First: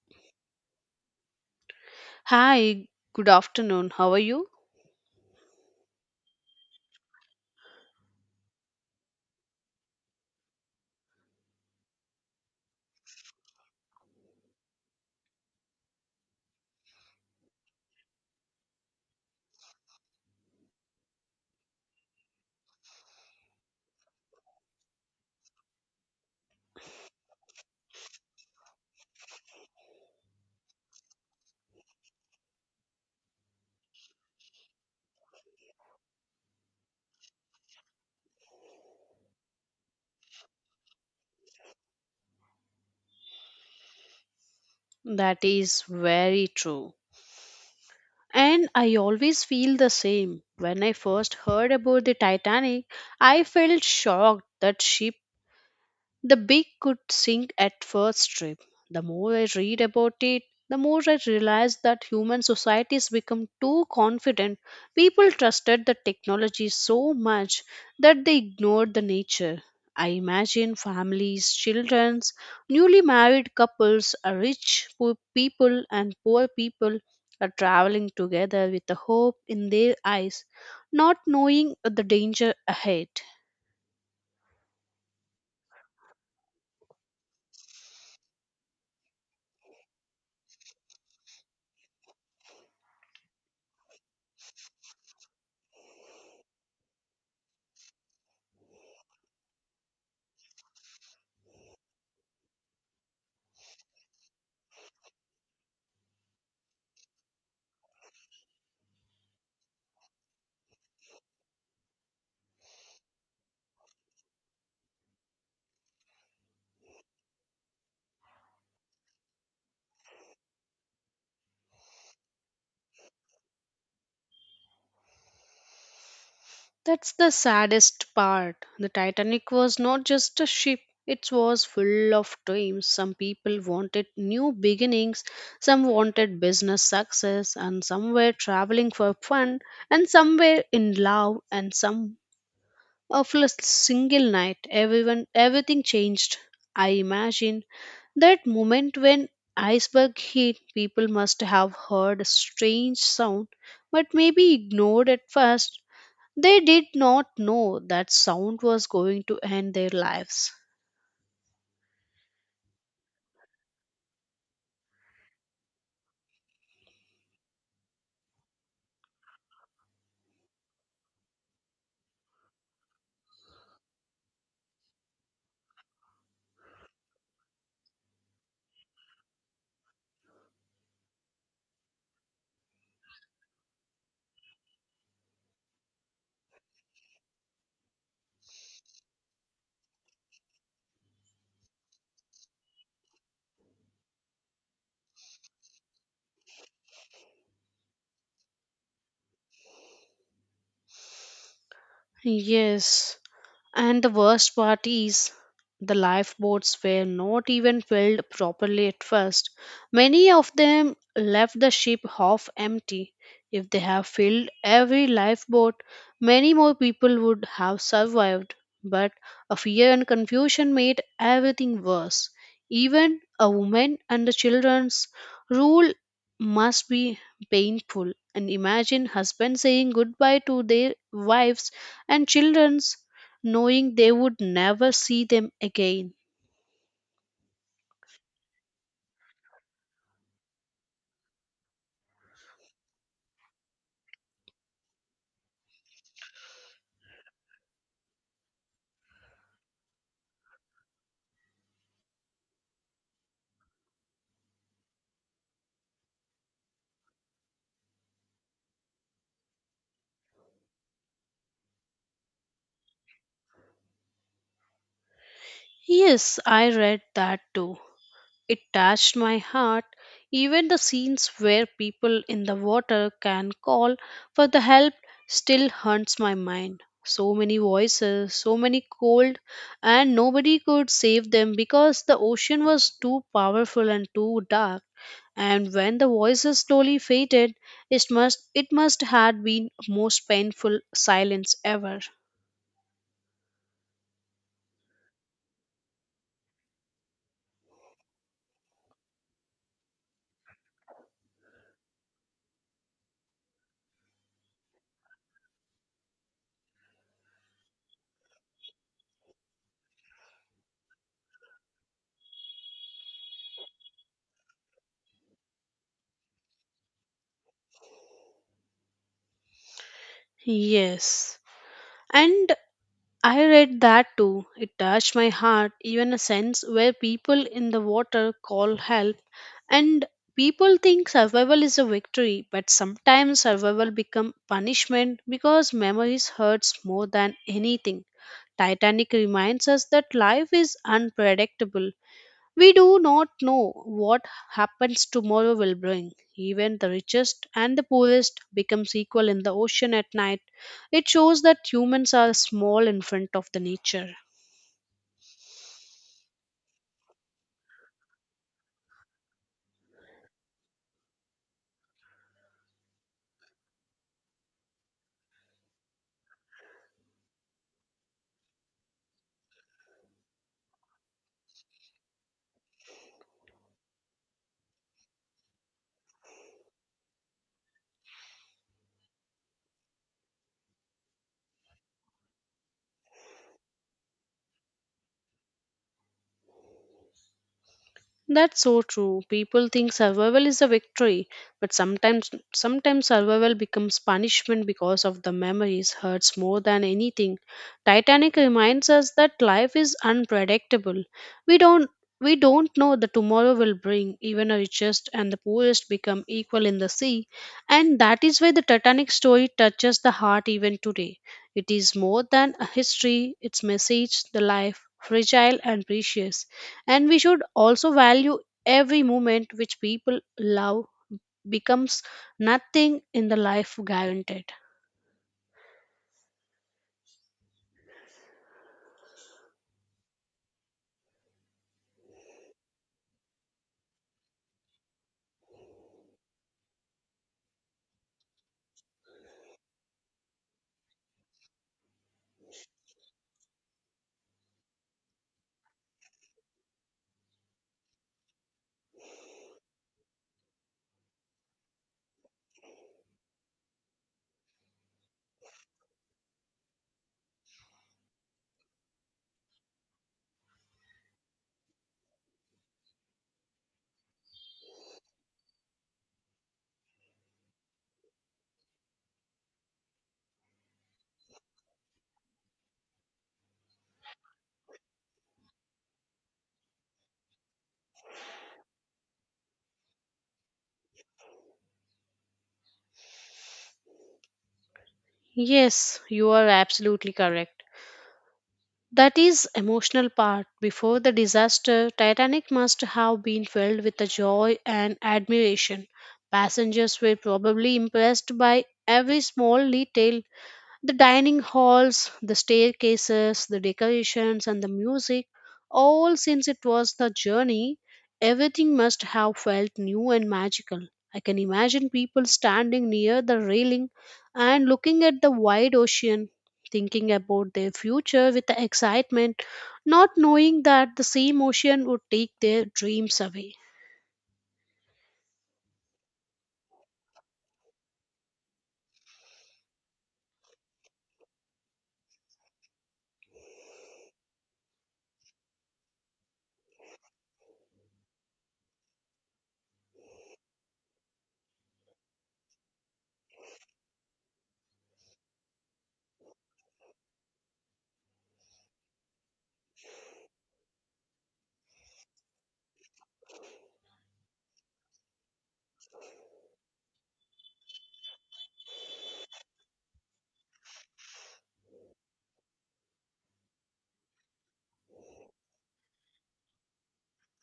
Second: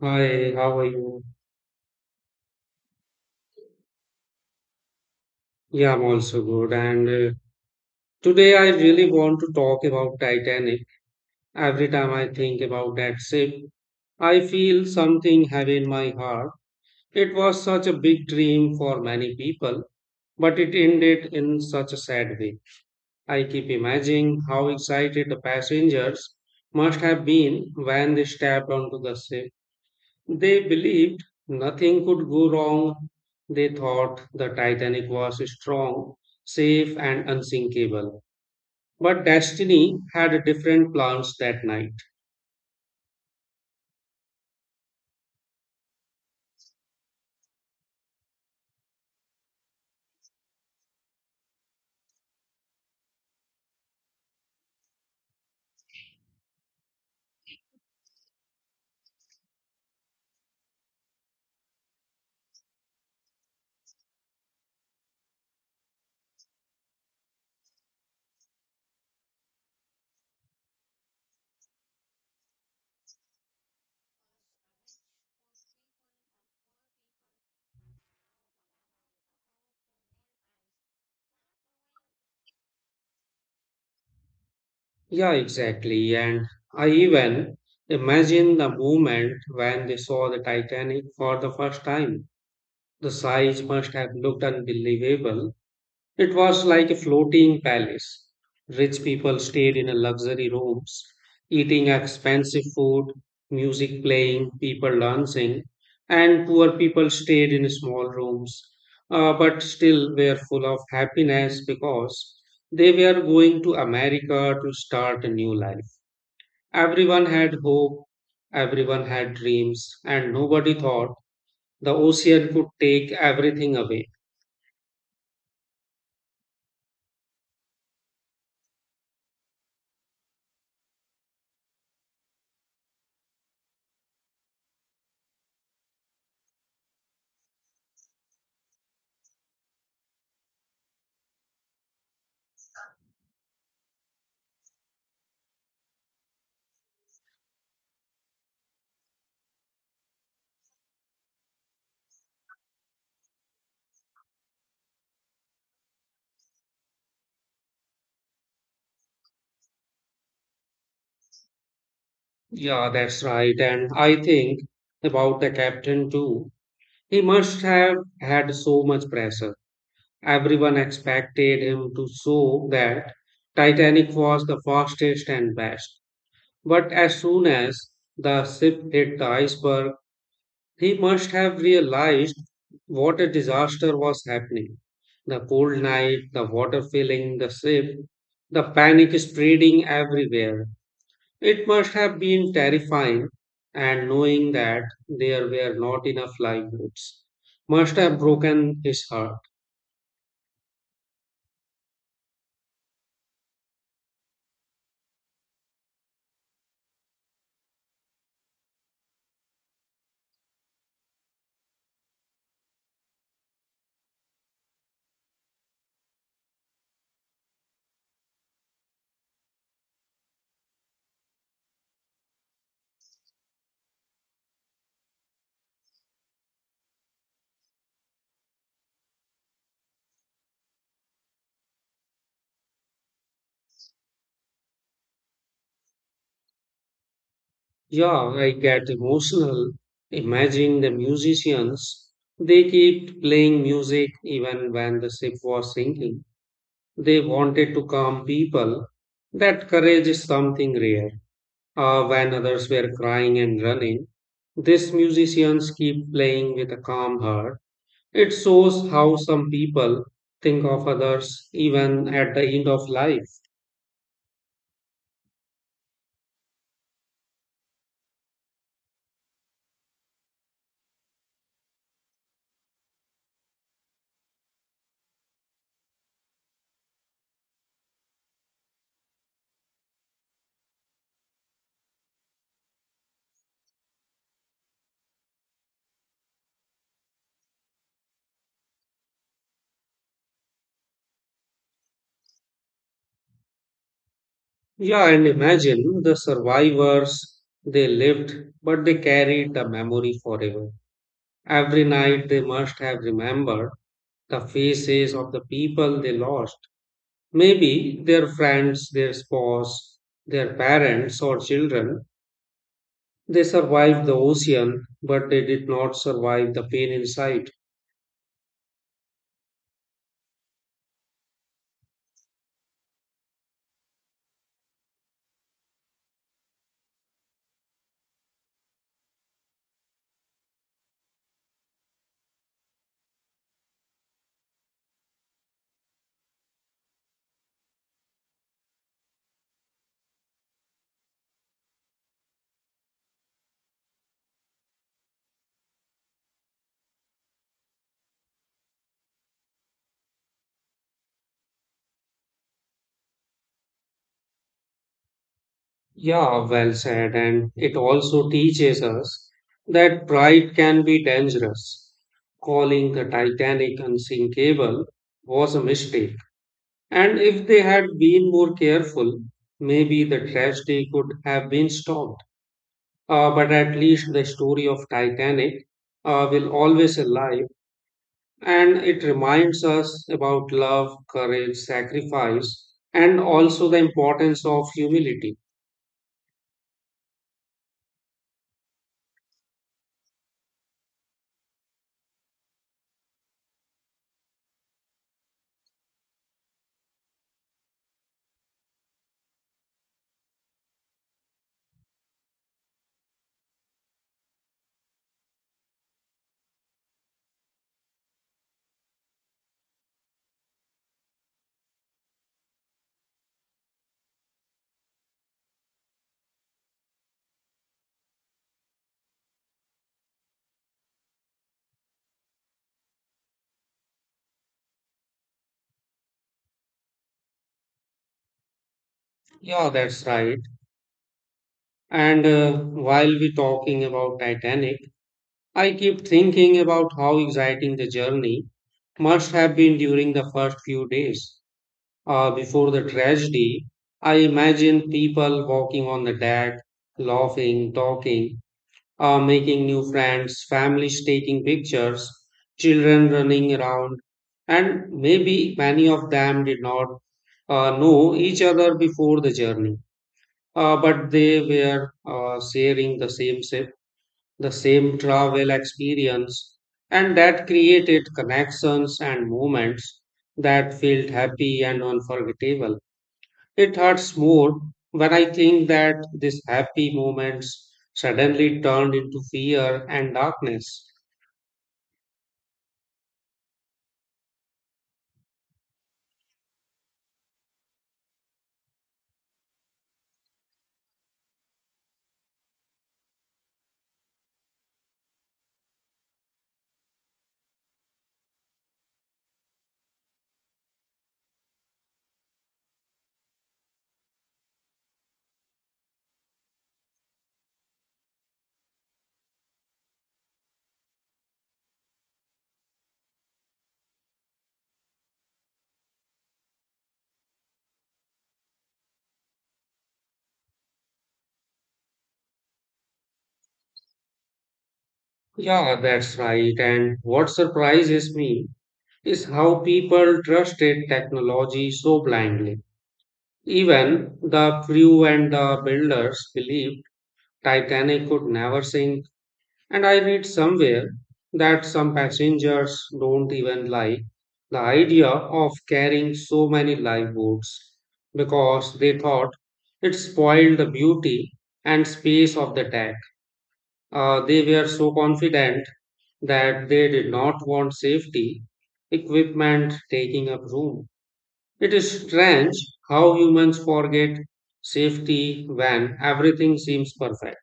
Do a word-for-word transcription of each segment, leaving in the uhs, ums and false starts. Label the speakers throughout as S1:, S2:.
S1: Hi, how are you?
S2: Hi, good afternoon. How are you?
S1: Yeah, I'm also good. And uh, Today I really want to talk about Titanic. Every time I think about that ship, I feel something heavy in my heart. It was such a big dream for many people, but it ended in such a sad way. I keep imagining how excited the passengers must have been when they stepped onto the ship. They believed nothing could go wrong. They thought the Titanic was strong, safe, and unsinkable. But destiny had different plans that night.
S2: That is very true, and I always feel the same. When I first heard about the Titanic, I felt shocked that ship. The big could sink at first trip. The more I read about it, the more I realize that human societies become too confident. People trusted the technology so much that they ignored the nature. I imagine families, children, newly married couples, uh, rich poor people, and poor people are traveling together with the hope in their eyes, not knowing the danger ahead.
S1: Yeah, exactly. And I even imagine the moment when they saw the Titanic for the first time. The size must have looked unbelievable. It was like a floating palace. Rich people stayed in a luxury rooms, eating expensive food, music playing, people dancing, and poor people stayed in small rooms, uh, but still were full of happiness because they were going to America to start a new life. Everyone had hope, everyone had dreams, and nobody thought the ocean could take everything away.
S2: That's the saddest part. The Titanic was not just a ship, it was full of dreams. Some people wanted new beginnings, some wanted business success, and some were traveling for fun, and some were in love, and some of a single night. Everyone, everything changed. I imagine that moment when iceberg hit, people must have heard a strange sound, but maybe ignored at first. They did not know that sound was going to end their lives.
S1: Yeah, that's right. And I think about the captain too. He must have had so much pressure. Everyone expected him to show that Titanic was the fastest and best. But as soon as the ship hit the iceberg, he must have realized what a disaster was happening. The cold night, the water filling the ship, the panic spreading everywhere. It must have been terrifying, and knowing that there were not enough livelihoods must have broken his heart.
S2: Yes. And the worst part is, the lifeboats were not even filled properly at first. Many of them left the ship half empty. If they have filled every lifeboat, many more people would have survived. But a fear and confusion made everything worse. Even a woman and the children's rule must be painful. And imagine husbands saying goodbye to their wives and children's knowing they would never see them again.
S1: Yeah, I get emotional imagining the musicians. They kept playing music even when the ship was sinking. They wanted to calm people. That courage is something rare. Uh, when others were crying and running, these musicians keep playing with a calm heart. It shows how some people think of others even at the end of life.
S2: Yes, I read that too. It touched my heart. Even the scenes where people in the water can call for the help still haunts my mind. So many voices, so many cold, and nobody could save them because the ocean was too powerful and too dark. And when the voices slowly faded, it must it must had been most painful silence ever.
S1: Yeah, and imagine the survivors. They lived, but they carried the memory forever. Every night they must have remembered the faces of the people they lost. Maybe their friends, their spouse, their parents, or children. They survived the ocean, but they did not survive the pain inside.
S2: Yes. And I read that too. It touched my heart, even a sense where people in the water call help. And people think survival is a victory, but sometimes survival become punishment because memories hurts more than anything. Titanic reminds us that life is unpredictable. We do not know what happens tomorrow will bring. Even the richest and the poorest becomes equal in the ocean at night. It shows that humans are small in front of the nature.
S1: Yeah, well said. And it also teaches us that pride can be dangerous. Calling the Titanic unsinkable was a mistake. And if they had been more careful, maybe the tragedy could have been stopped. Uh, but at least the story of Titanic uh, will always alive, and it reminds us about love, courage, sacrifice, and also the importance of humility.
S2: That's so true. People think survival is a victory, but sometimes sometimes survival becomes punishment because of the memories hurts more than anything. Titanic reminds us that life is unpredictable. We don't we don't know the tomorrow will bring. Even the richest and the poorest become equal in the sea, and that is why the Titanic story touches the heart even today. It is more than a history, its message, the life, fragile and precious. And we should also value every moment which people love becomes nothing in the life guaranteed.
S1: Yeah, that's right. And uh, While we talking about Titanic, I keep thinking about how exciting the journey must have been during the first few days uh, before the tragedy. I imagine people walking on the deck, laughing, talking, uh, making new friends, families taking pictures, children running around, and maybe many of them did not uh, know each other before the journey, uh, but they were uh, sharing the same ship, the same travel experience, and that created connections and moments that felt happy and unforgettable. It hurts more when I think that these happy moments suddenly turned into fear and darkness.
S2: Yes, you are absolutely correct. That is emotional part. Before the disaster, Titanic must have been filled with the joy and admiration. Passengers were probably impressed by every small detail. The dining halls, the staircases, the decorations, and the music, all since it was the journey, everything must have felt new and magical. I can imagine people standing near the railing and looking at the wide ocean, thinking about their future with excitement, not knowing that the same ocean would take their dreams away.
S1: Yeah, that's right. And what surprises me is how people trusted technology so blindly. Even the crew and the builders believed Titanic could never sink. And I read somewhere that some passengers don't even like the idea of carrying so many lifeboats because they thought it spoiled the beauty and space of the deck. Uh, they were so confident that they did not want safety equipment taking up room. It is strange how humans forget safety when everything seems perfect.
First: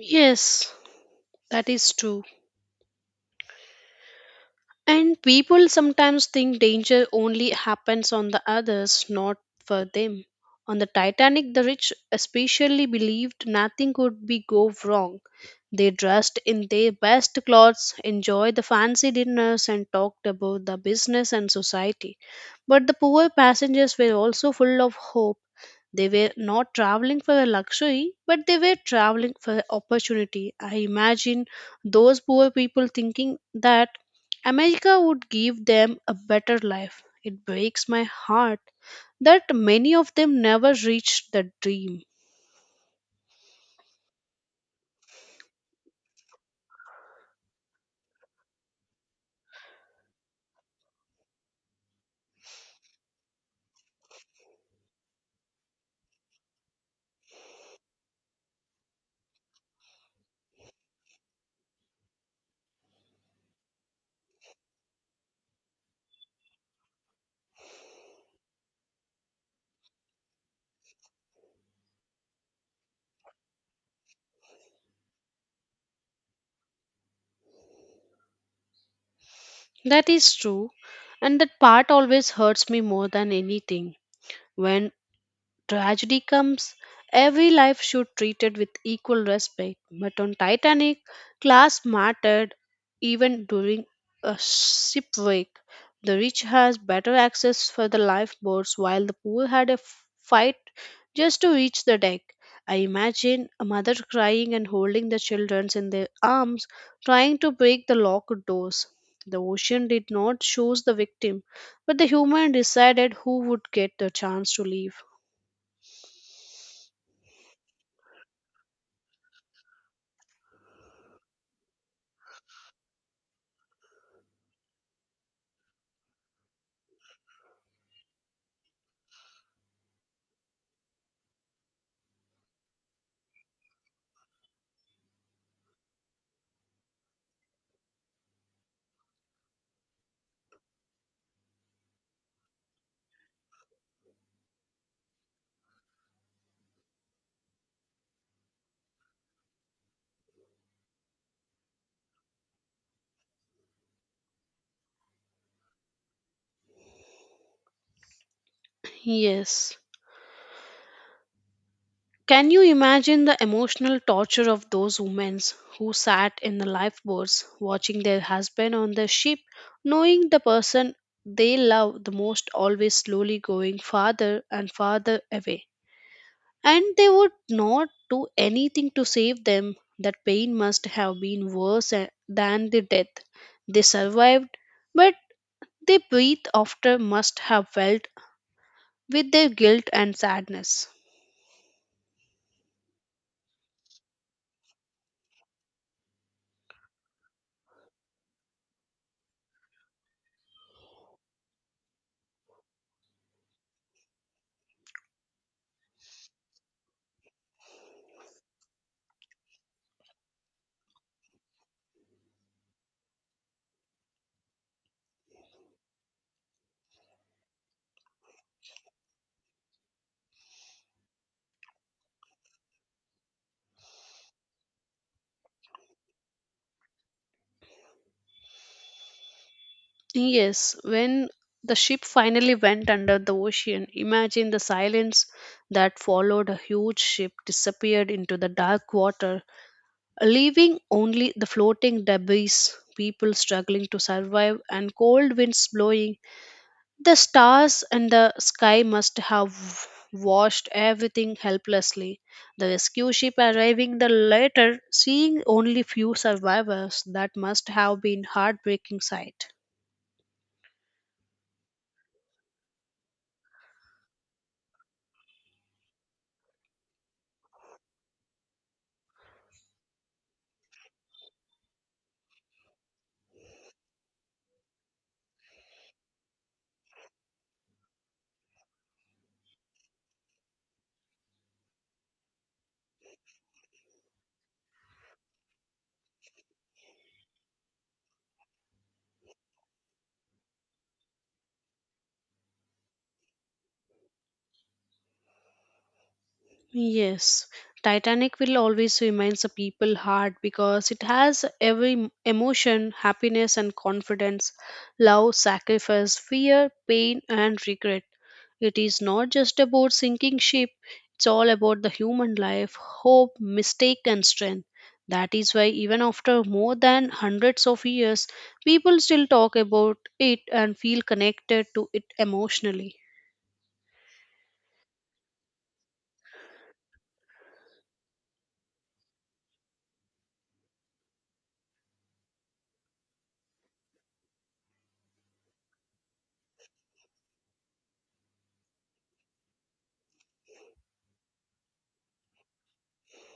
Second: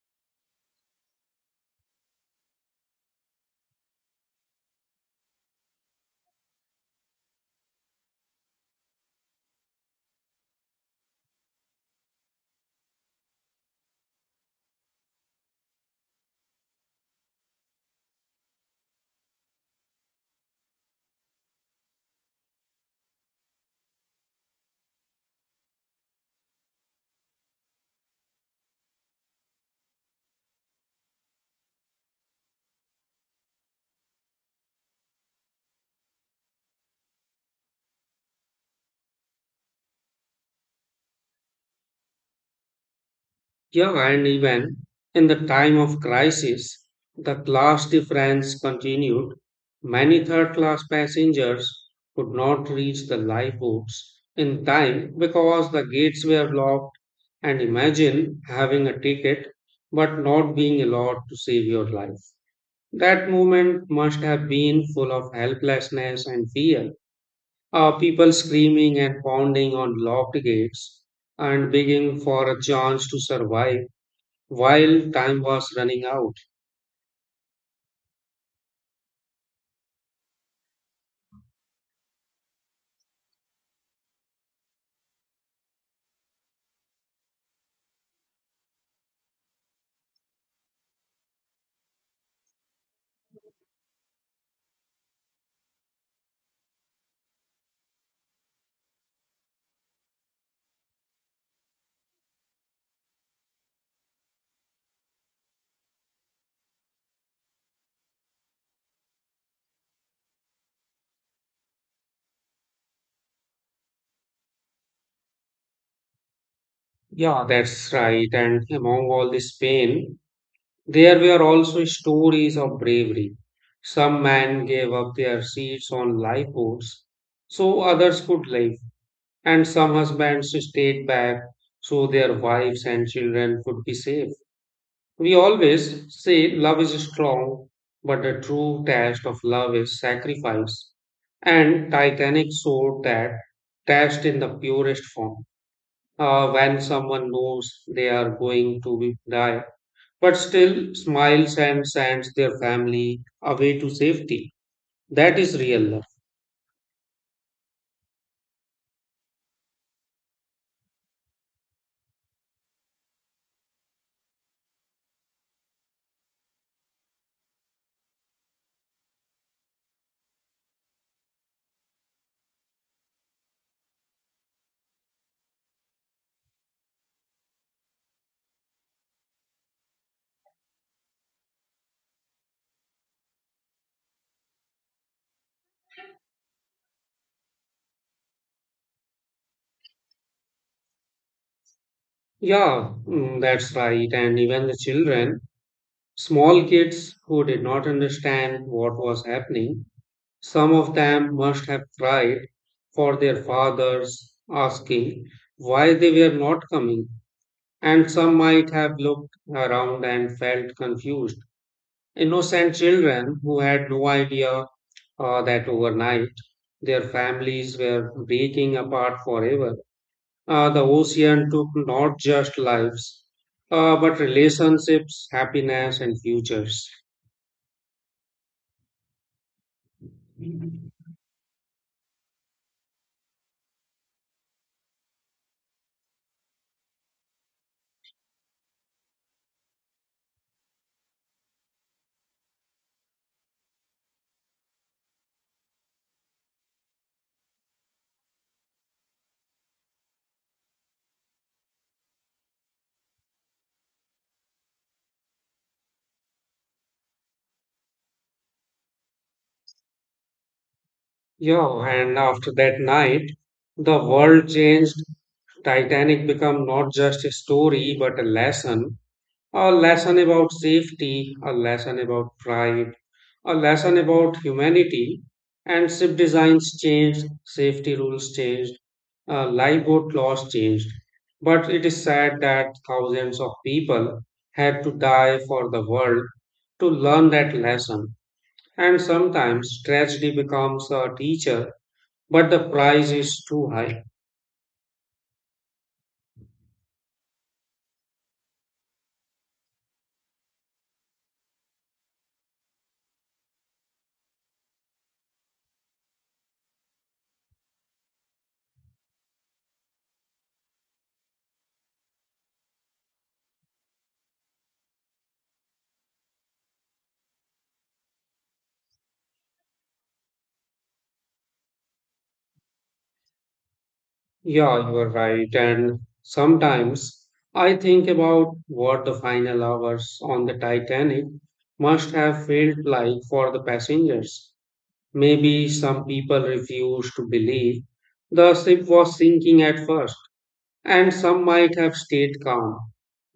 S2: Yes, that is true. And people sometimes think danger only happens on the others, not for them. On the Titanic, the rich especially believed nothing could be go wrong. They dressed in their best clothes, enjoyed the fancy dinners, and talked about the business and society. But the poor passengers were also full of hope. They were not traveling for a luxury, but they were traveling for opportunity. I imagine those poor people thinking that America would give them a better life. It breaks my heart that many of them never reached the dream.
S1: Yeah, and even in the time of crisis, the class difference continued. Many third class passengers could not reach the lifeboats in time because the gates were locked. And imagine having a ticket but not being allowed to save your life. That moment must have been full of helplessness and fear. Uh, people screaming and pounding on locked gates and begging for a chance to survive while time was running out.
S2: That is true, and that part always hurts me more than anything. When tragedy comes, every life should treated with equal respect. But on Titanic, class mattered even during a shipwreck. The rich has better access for the lifeboats while the poor had a f- fight just to reach the deck. I imagine a mother crying and holding the children in their arms, trying to break the locked doors. The ocean did not choose the victim, but the human decided who would get the chance to leave.
S1: Yeah, that's right. And among all this pain, there were also stories of bravery. Some men gave up their seats on lifeboats so others could live, and some husbands stayed back so their wives and children could be safe. We always say love is strong, but the true test of love is sacrifice. And Titanic showed that test in the purest form. Uh, when someone knows they are going to be- die, but still smiles and sends their family away to safety. That is real love.
S2: Yes. Can you imagine the emotional torture of those women who sat in the lifeboats watching their husband on the ship, knowing the person they love the most always slowly going farther and farther away? And they would not do anything to save them. That pain must have been worse a- than the death. They survived, but they breathe after must have felt with their guilt and sadness.
S1: Yeah, mm, that's right. And even the children, small kids who did not understand what was happening, some of them must have cried for their fathers, asking why they were not coming. And some might have looked around and felt confused. Innocent children who had no idea uh, that overnight their families were breaking apart forever. Uh, the ocean took not just lives, uh, but relationships, happiness, and futures.
S2: Yes, when the ship finally went under the ocean, imagine the silence that followed. A huge ship disappeared into the dark water, leaving only the floating debris, people struggling to survive, and cold winds blowing. The stars and the sky must have watched everything helplessly. The rescue ship arriving the later, seeing only few survivors, that must have been heartbreaking sight.
S1: Yeah, and after that night, the world changed. Titanic became not just a story but a lesson, a lesson about safety, a lesson about pride, a lesson about humanity. And ship designs changed, safety rules changed, uh, lifeboat laws changed. But it is sad that thousands of people had to die for the world to learn that lesson. And sometimes tragedy becomes a teacher, but the price is too high.
S2: Yes, Titanic will always remain a people heart because it has every m- emotion, happiness and confidence, love, sacrifice, fear, pain and regret. It is not just about sinking ship, it's all about the human life, hope, mistake and strength. That is why even after more than hundreds of years, people still talk about it and feel connected to it emotionally.
S1: Yeah, you are right. And sometimes I think about what the final hours on the Titanic must have felt like for the passengers. Maybe some people refused to believe the ship was sinking at first, and some might have stayed calm,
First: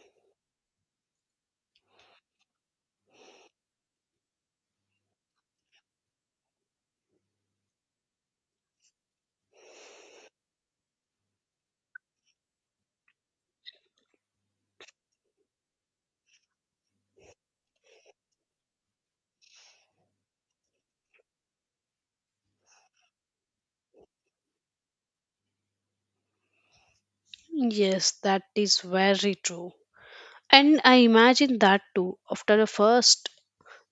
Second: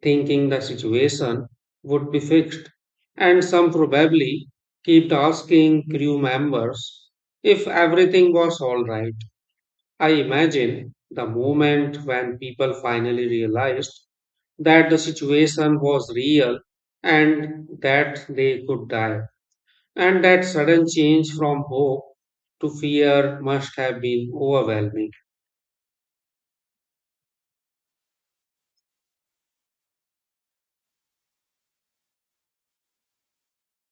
S1: thinking the situation would be fixed. And some probably kept asking crew members if everything was all right. I imagine the moment when people finally realized that the situation was real and that they could die, and that sudden change from hope to fear must have been overwhelming.
S2: Yes, that is very true. And I imagine that too. After the first,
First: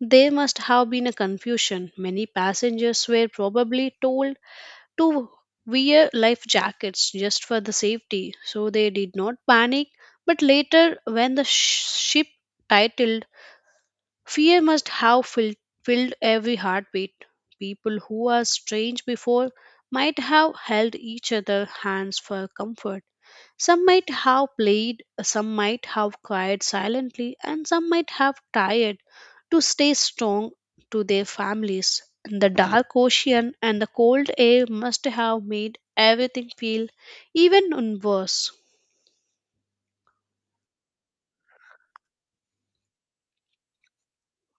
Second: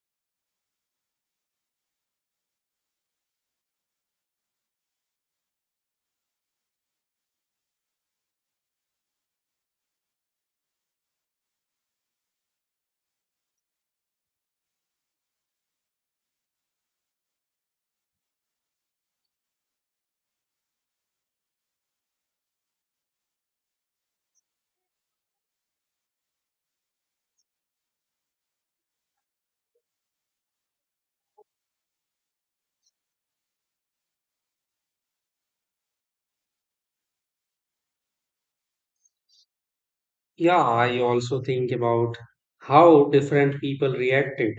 S2: there must have been a confusion. Many passengers were probably told to wear life jackets just for the safety, so they did not panic. But later, when the sh- ship titled, fear must have filled, filled every heartbeat. People who are strange before might have held each other hands for comfort. Some might have played, some might have cried silently, and some might have tried to stay strong to their families. The dark ocean and the cold air must have made everything feel even worse.
S1: Yeah, I also think about how different people reacted.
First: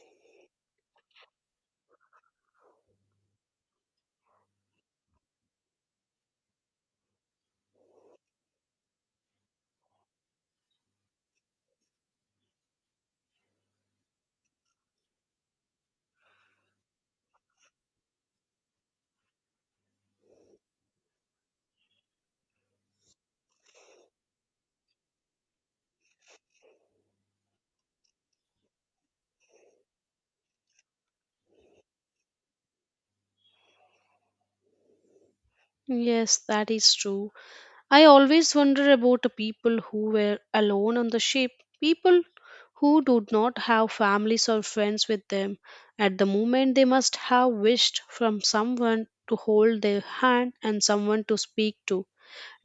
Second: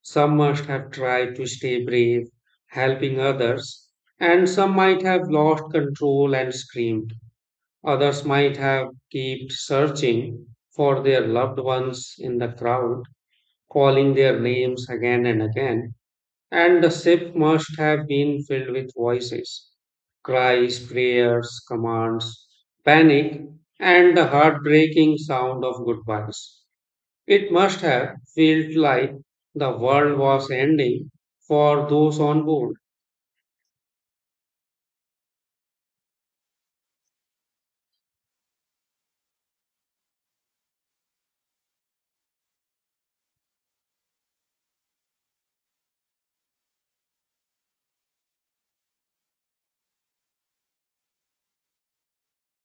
S1: Some must have tried to stay brave, helping others, and some might have lost control and screamed. Others might have kept searching for their loved ones in the crowd, calling their names again and again, and the ship must have been filled with voices, cries, prayers, commands, panic, and the heartbreaking sound of goodbyes. It must have felt like the world was ending for those on board.
S2: Yes, that is true. I always wonder about the people who were alone on the ship, people who do not have families or friends with them. At the moment, they must have wished from someone to hold their hand and someone to speak to.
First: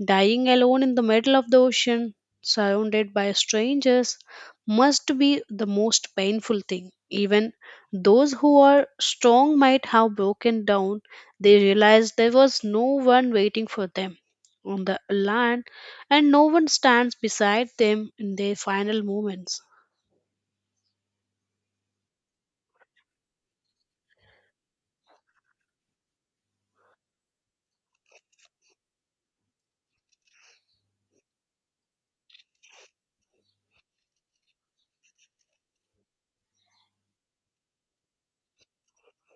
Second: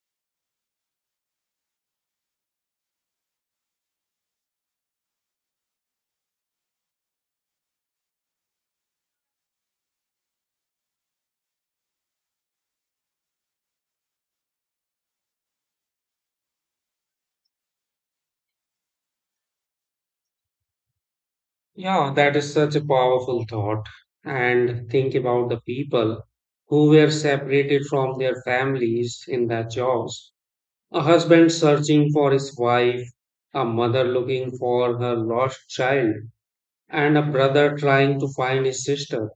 S2: Dying alone in the middle of the ocean, surrounded by strangers, must be the most painful thing. Even those who are strong might have broken down. They realized there was no one waiting for them on the land, and no one stands beside them in their final moments.
S1: Yeah, that is such a powerful thought. And think about the people who were separated from their families in their jobs. A husband searching for his wife, a mother looking for her lost child, and a brother trying to find his sister.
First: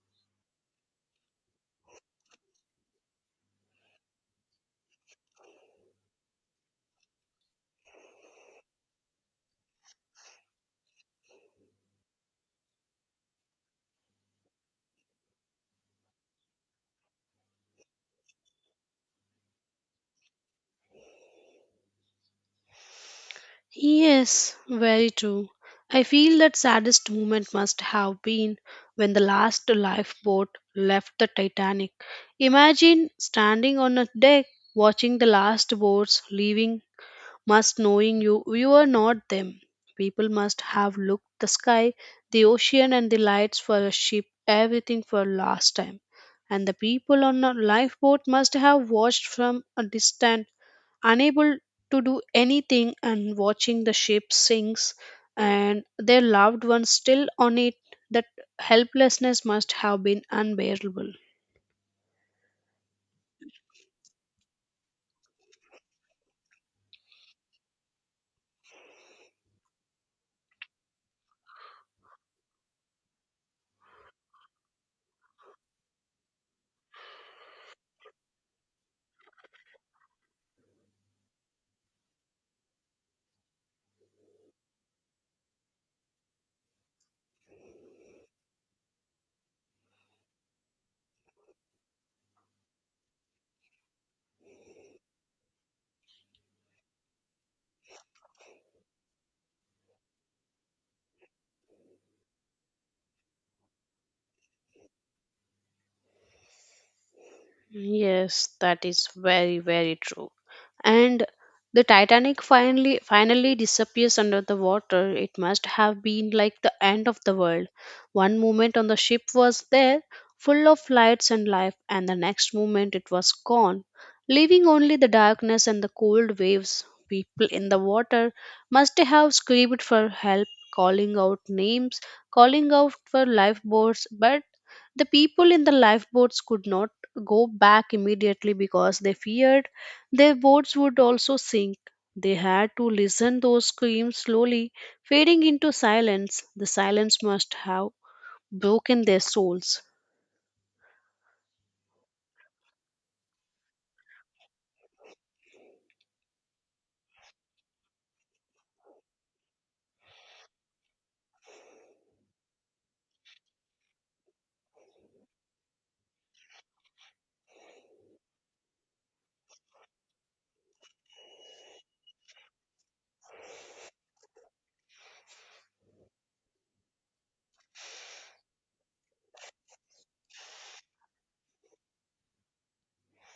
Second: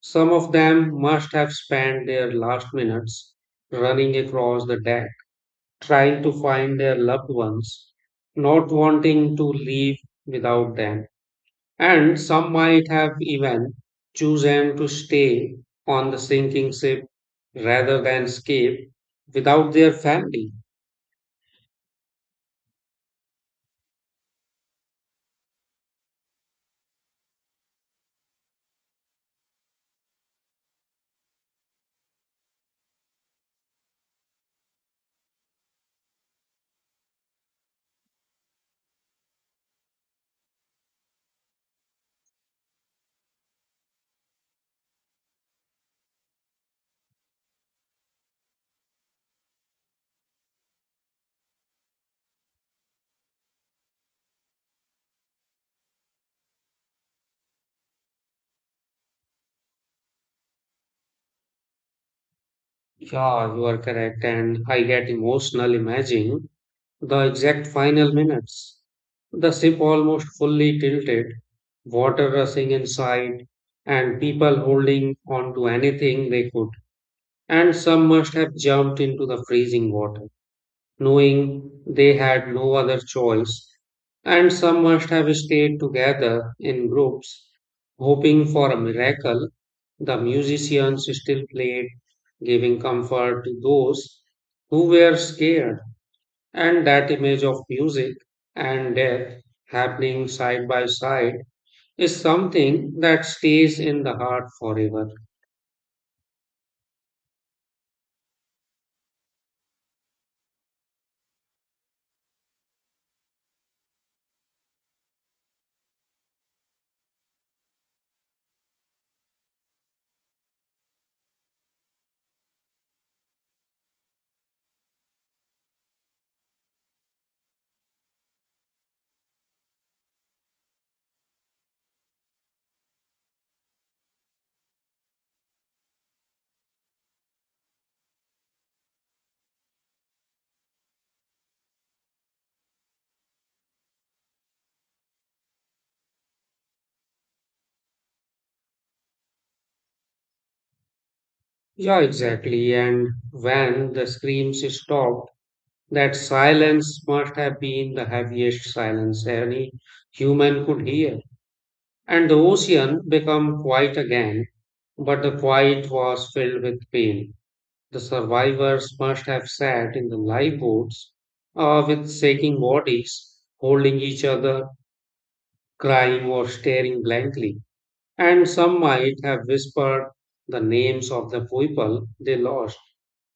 S1: Some of them must have spent their last minutes running across the deck, trying to find their loved ones, not wanting to leave without them. And some might have even chosen to stay on the sinking ship rather than escape without their family.
S2: Yes, very true. I feel that saddest moment must have been when the last lifeboat left the Titanic. Imagine standing on a deck watching the last boats leaving, must knowing you you are not them. People must have looked the sky, the ocean and the lights for a ship, everything for last time. And the people on a lifeboat must have watched from a distance unable to do anything and watching the ship sinks and their loved ones still on it, that helplessness must have been unbearable.
S1: Yeah, you are correct. And I get emotional imagining the exact final minutes. The ship almost fully tilted, water rushing inside, and people holding on to anything they could. And some must have jumped into the freezing water knowing they had no other choice, and some must have stayed together in groups, hoping for a miracle. The musicians still played, giving comfort to those who were scared, and that image of music and death happening side by side is something that stays in the heart forever.
S2: Yes, that is very, very true. And the Titanic finally finally disappears under the water. It must have been like the end of the world. One moment on the ship was there, full of lights and life, and the next moment it was gone, leaving only the darkness and the cold waves. People in the water must have screamed for help, calling out names, calling out for lifeboats, but the people in the lifeboats could not go back immediately because they feared their boats would also sink. They had to listen those screams slowly, fading into silence. The silence must have broken their souls.
S1: Yeah, exactly. And when the screams stopped, that silence must have been the heaviest silence any human could hear. And the ocean became quiet again, but the quiet was filled with pain. The survivors must have sat in the lifeboats uh, with shaking bodies, holding each other, crying or staring blankly. And some might have whispered the names of the people they lost,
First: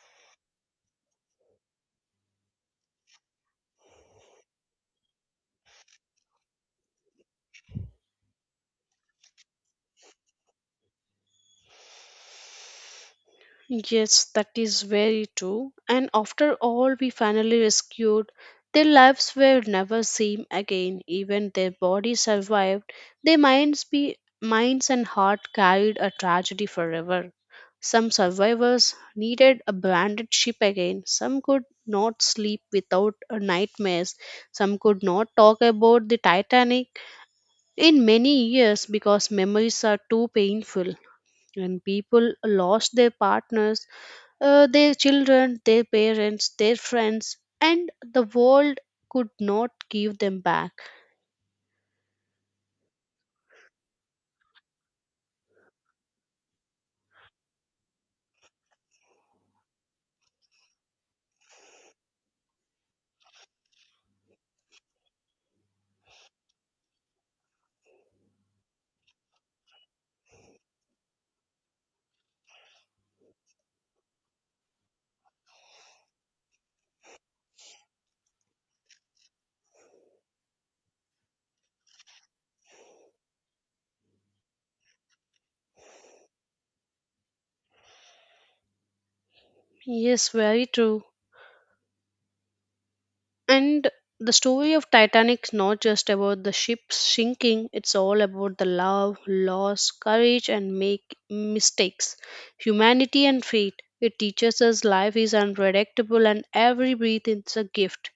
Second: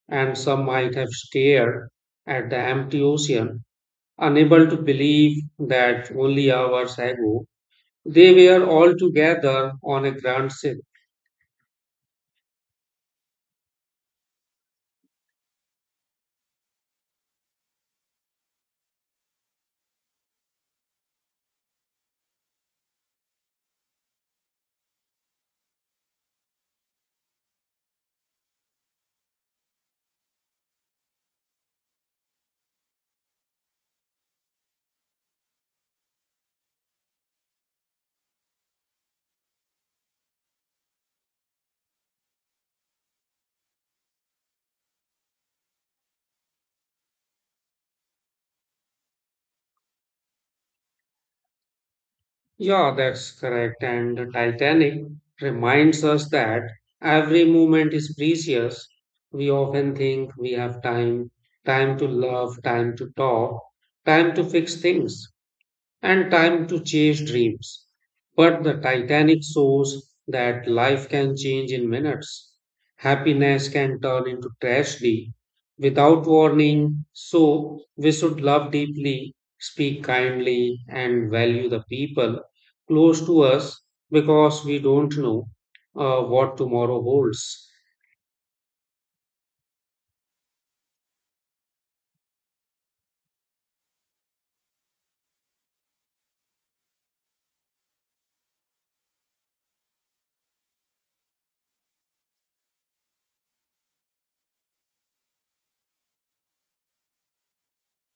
S1: and some might have stared at the empty ocean unable to believe that only hours ago they were all together on a grand ship.
S2: Yes, that is very true. And after all we finally rescued, their lives were never same again. Even their bodies survived, their minds be minds and heart carried a tragedy forever. Some survivors needed a branded ship again. Some could not sleep without a nightmares. Some could not talk about the Titanic in many years because memories are too painful. When people lost their partners uh, their children, their parents, their friends, and the world could not give them back.
S1: Yeah, that's correct. And the Titanic reminds us that every moment is precious. We often think we have time, time to love, time to talk, time to fix things, and time to chase dreams. But the Titanic shows that life can change in minutes. Happiness can turn into tragedy without warning. So we should love deeply, speak kindly, and value the people close to us because we don't know uh, what tomorrow holds.
S2: Yes, very true. And the story of Titanic is not just about the ship sinking, it's all about the love, loss, courage, and make mistakes, humanity, and fate. It teaches us life is unpredictable and every breath is a gift.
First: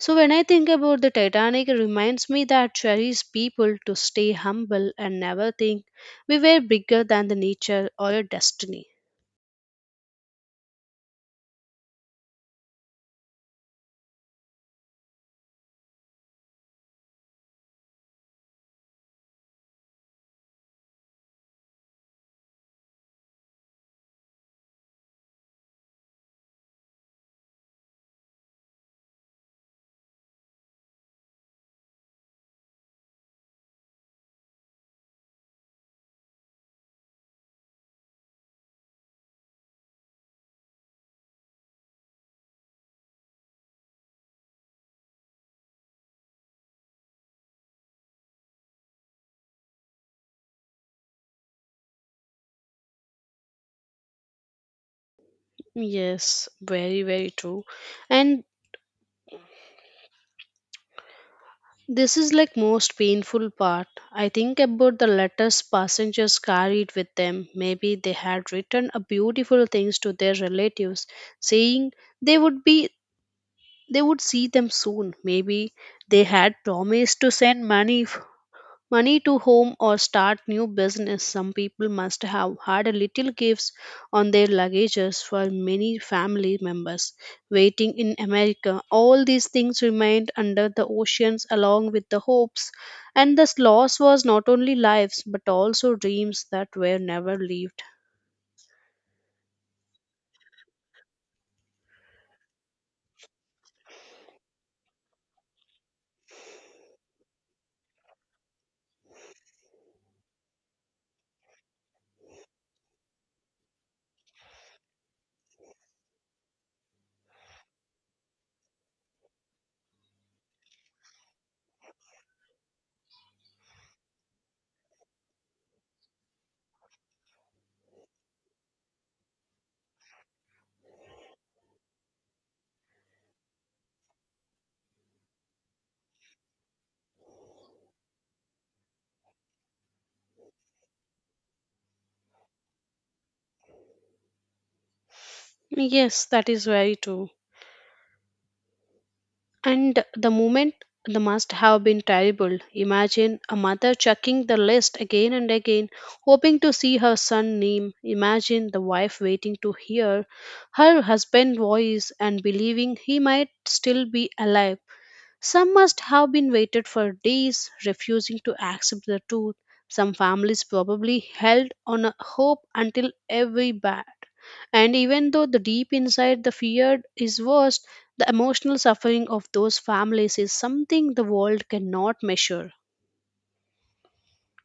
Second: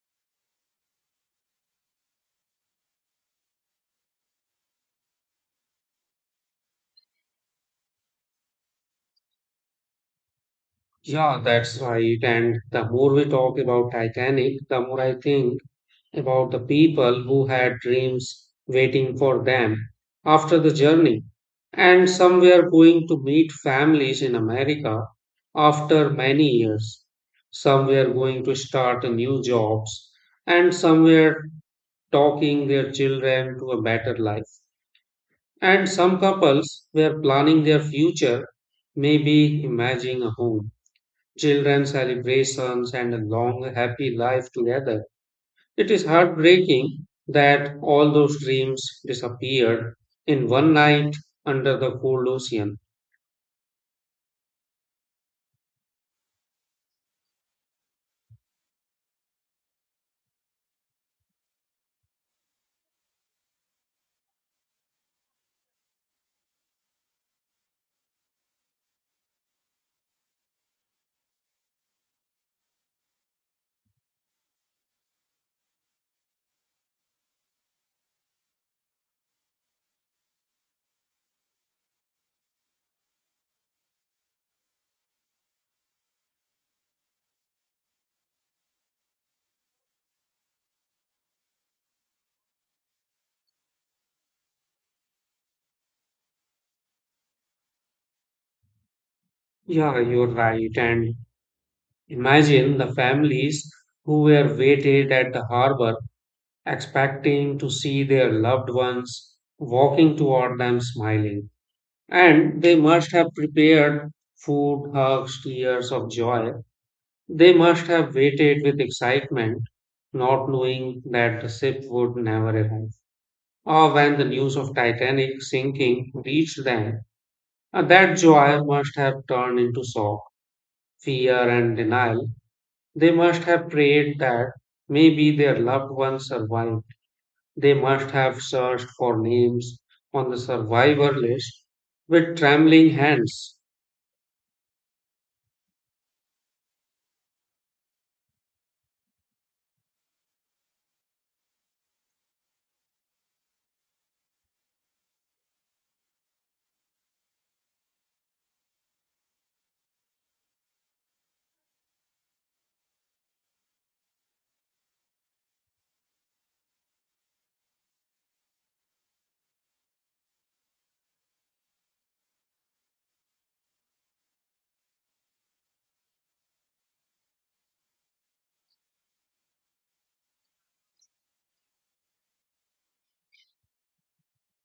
S2: So when I think about the Titanic, it reminds me that cherish people to stay humble and never think we were bigger than the nature or a destiny.
S1: Yeah, that's right. And the more we talk about Titanic, the more I think about the people who had dreams waiting for them after the journey. And some were going to meet families in America after many years. Some were going to start new jobs. And some were talking their children to a better life. And some couples were planning their future, maybe imagining a home, children, celebrations, and a long happy life together. It is heartbreaking that all those dreams disappeared in one night under the cold ocean.
S2: Yes, very, very true. And this is like most painful part. I think about the letters passengers carried with them. Maybe they had written a beautiful things to their relatives, saying they would be they would see them soon. Maybe they had promised to send money money to home or start new business. Some people must have had a little gifts on their luggages for many family members waiting in america. All these things remained under the oceans along with the hopes, and this loss was not only lives but also dreams that were never lived.
S1: Yeah, you're right. And imagine the families who were waited at the harbor expecting to see their loved ones walking toward them smiling. And they must have prepared food, hugs, tears of joy. They must have waited with excitement, not knowing that the ship would never arrive. Or when the news of Titanic sinking reached them, uh, that joy must have turned into shock, fear, and denial. They must have prayed that maybe their loved ones survived. They must have searched for names on the survivor list with trembling hands.
S2: Yes, that is very true. And the moment the must have been terrible. Imagine a mother checking the list again and again, hoping to see her son name. Imagine the wife waiting to hear her husband's voice and believing he might still be alive. Some must have been waited for days, refusing to accept the truth. Some families probably held on a hope until every bad. And even though the deep inside the fear is worst, the emotional suffering of those families is something the world cannot measure.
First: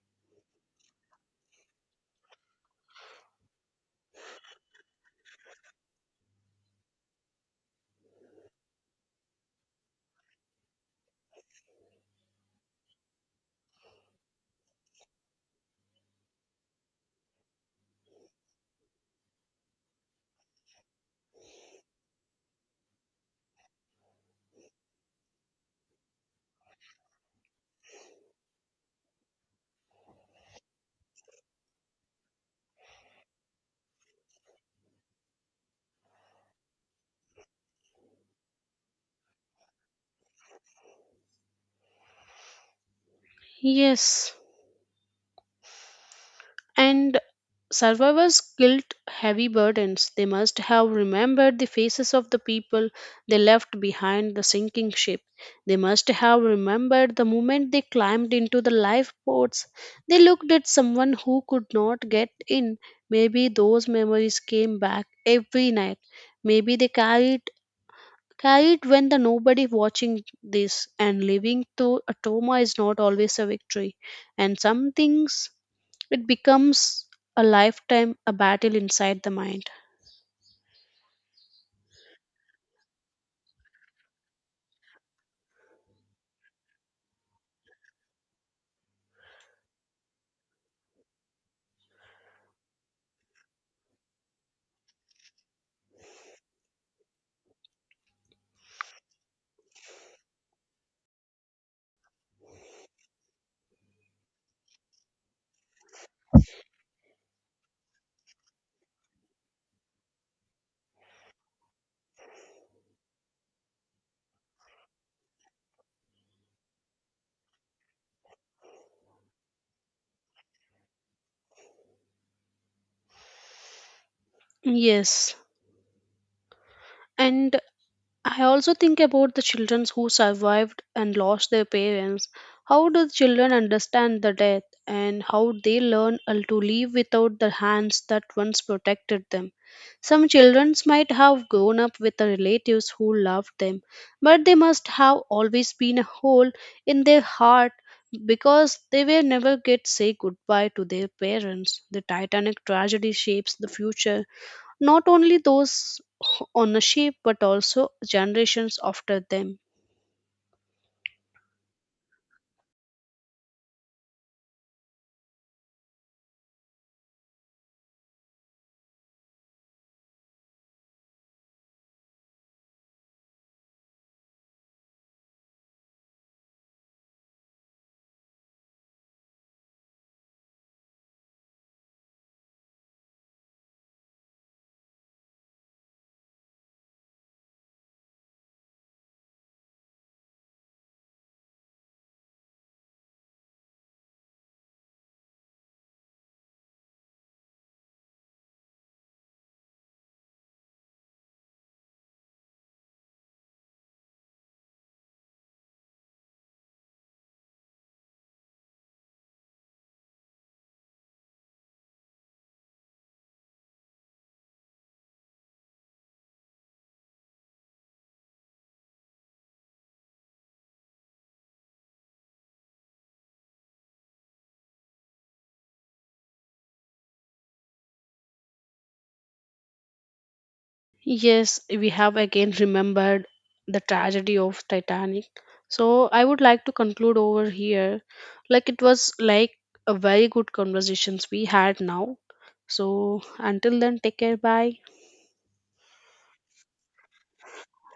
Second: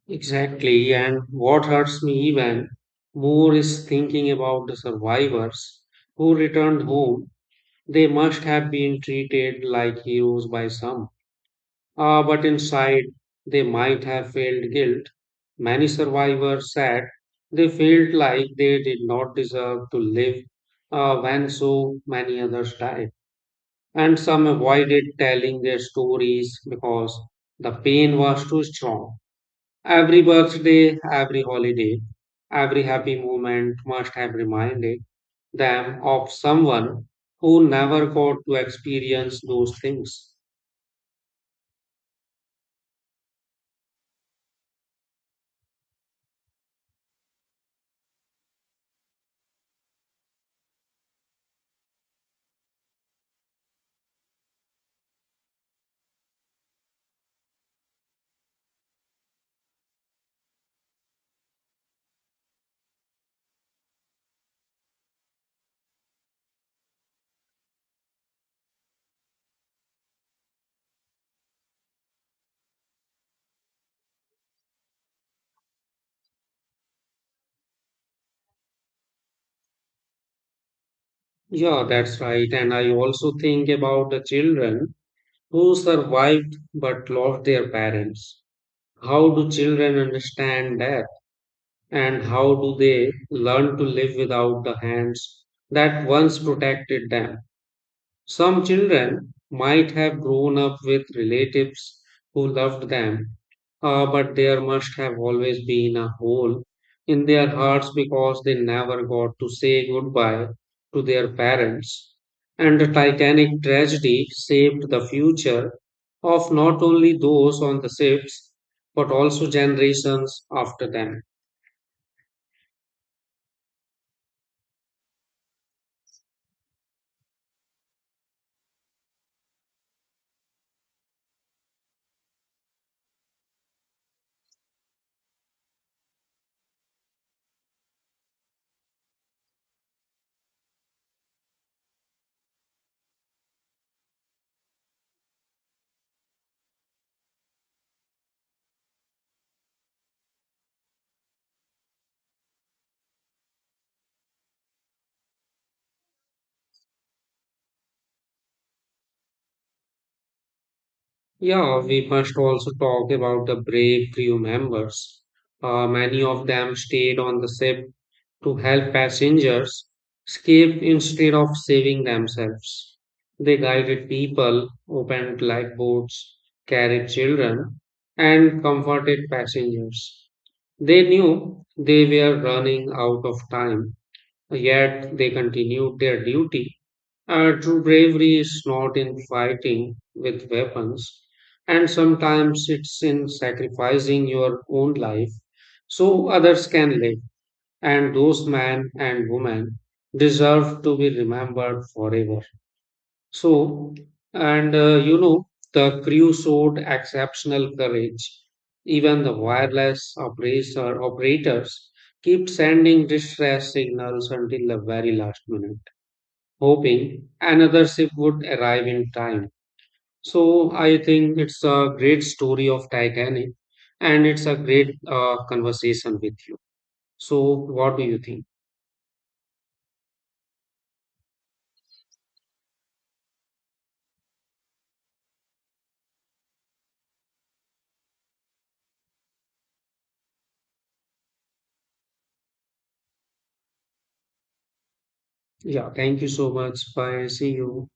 S1: Exactly. And what hurts me even more is thinking about the survivors who returned home. They must have been treated like heroes by some, uh, but inside they might have felt guilt. Many survivors said they felt like they did not deserve to live uh, when so many others died. And some avoided telling their stories because the pain was too strong. Every birthday, every holiday, every happy moment must have reminded them of someone who never got to experience those things.
S2: Yes, and Survivors carried heavy burdens. They must have remembered the faces of the people they left behind the sinking ship. They must have remembered the moment they climbed into the lifeboats. They looked at someone who could not get in. Maybe those memories came back every night. Maybe they carried carried when the nobody watching this and living through a trauma is not always a victory. And some things it becomes a lifetime, a battle inside the mind.
S1: Yeah, that's right. And I also think about the children who survived but lost their parents. How do children understand that? And how do they learn to live without the hands that once protected them? Some children might have grown up with relatives who loved them, uh, but there must have always been a hole in their hearts because they never got to say goodbye to their parents. And the Titanic tragedy shaped the future of not only those on the ships, but also generations after them.
S2: Yes. And I also think about the children who survived and lost their parents. How do the children understand the death and how they learn uh, to live without the hands that once protected them? Some children might have grown up with the relatives who loved them, but they must have always been a hole in their heart because they were never get say goodbye to their parents. The Titanic tragedy shapes the future, not only those on the ship but also generations after them.
S1: Yeah, we must also talk about the brave crew members. Uh, many of them stayed on the ship to help passengers escape instead of saving themselves. They guided people, opened lifeboats, carried children, and comforted passengers. They knew they were running out of time, yet they continued their duty. Uh, true bravery is not in fighting with weapons, and sometimes it's in sacrificing your own life so others can live. And those men and women deserve to be remembered forever. So, and uh, you know, the crew showed exceptional courage. Even the wireless operator, operators kept sending distress signals until the very last minute, hoping another ship would arrive in time. So I think it's a great story of Titanic and it's a great uh, conversation with you. So what do you think?
S2: Yes, we have again remembered the tragedy of Titanic. So I would like to conclude over here. Like it was like a very good conversations we had now. So until then, take care. Bye.
S1: Yeah, thank you so much. Bye. See you.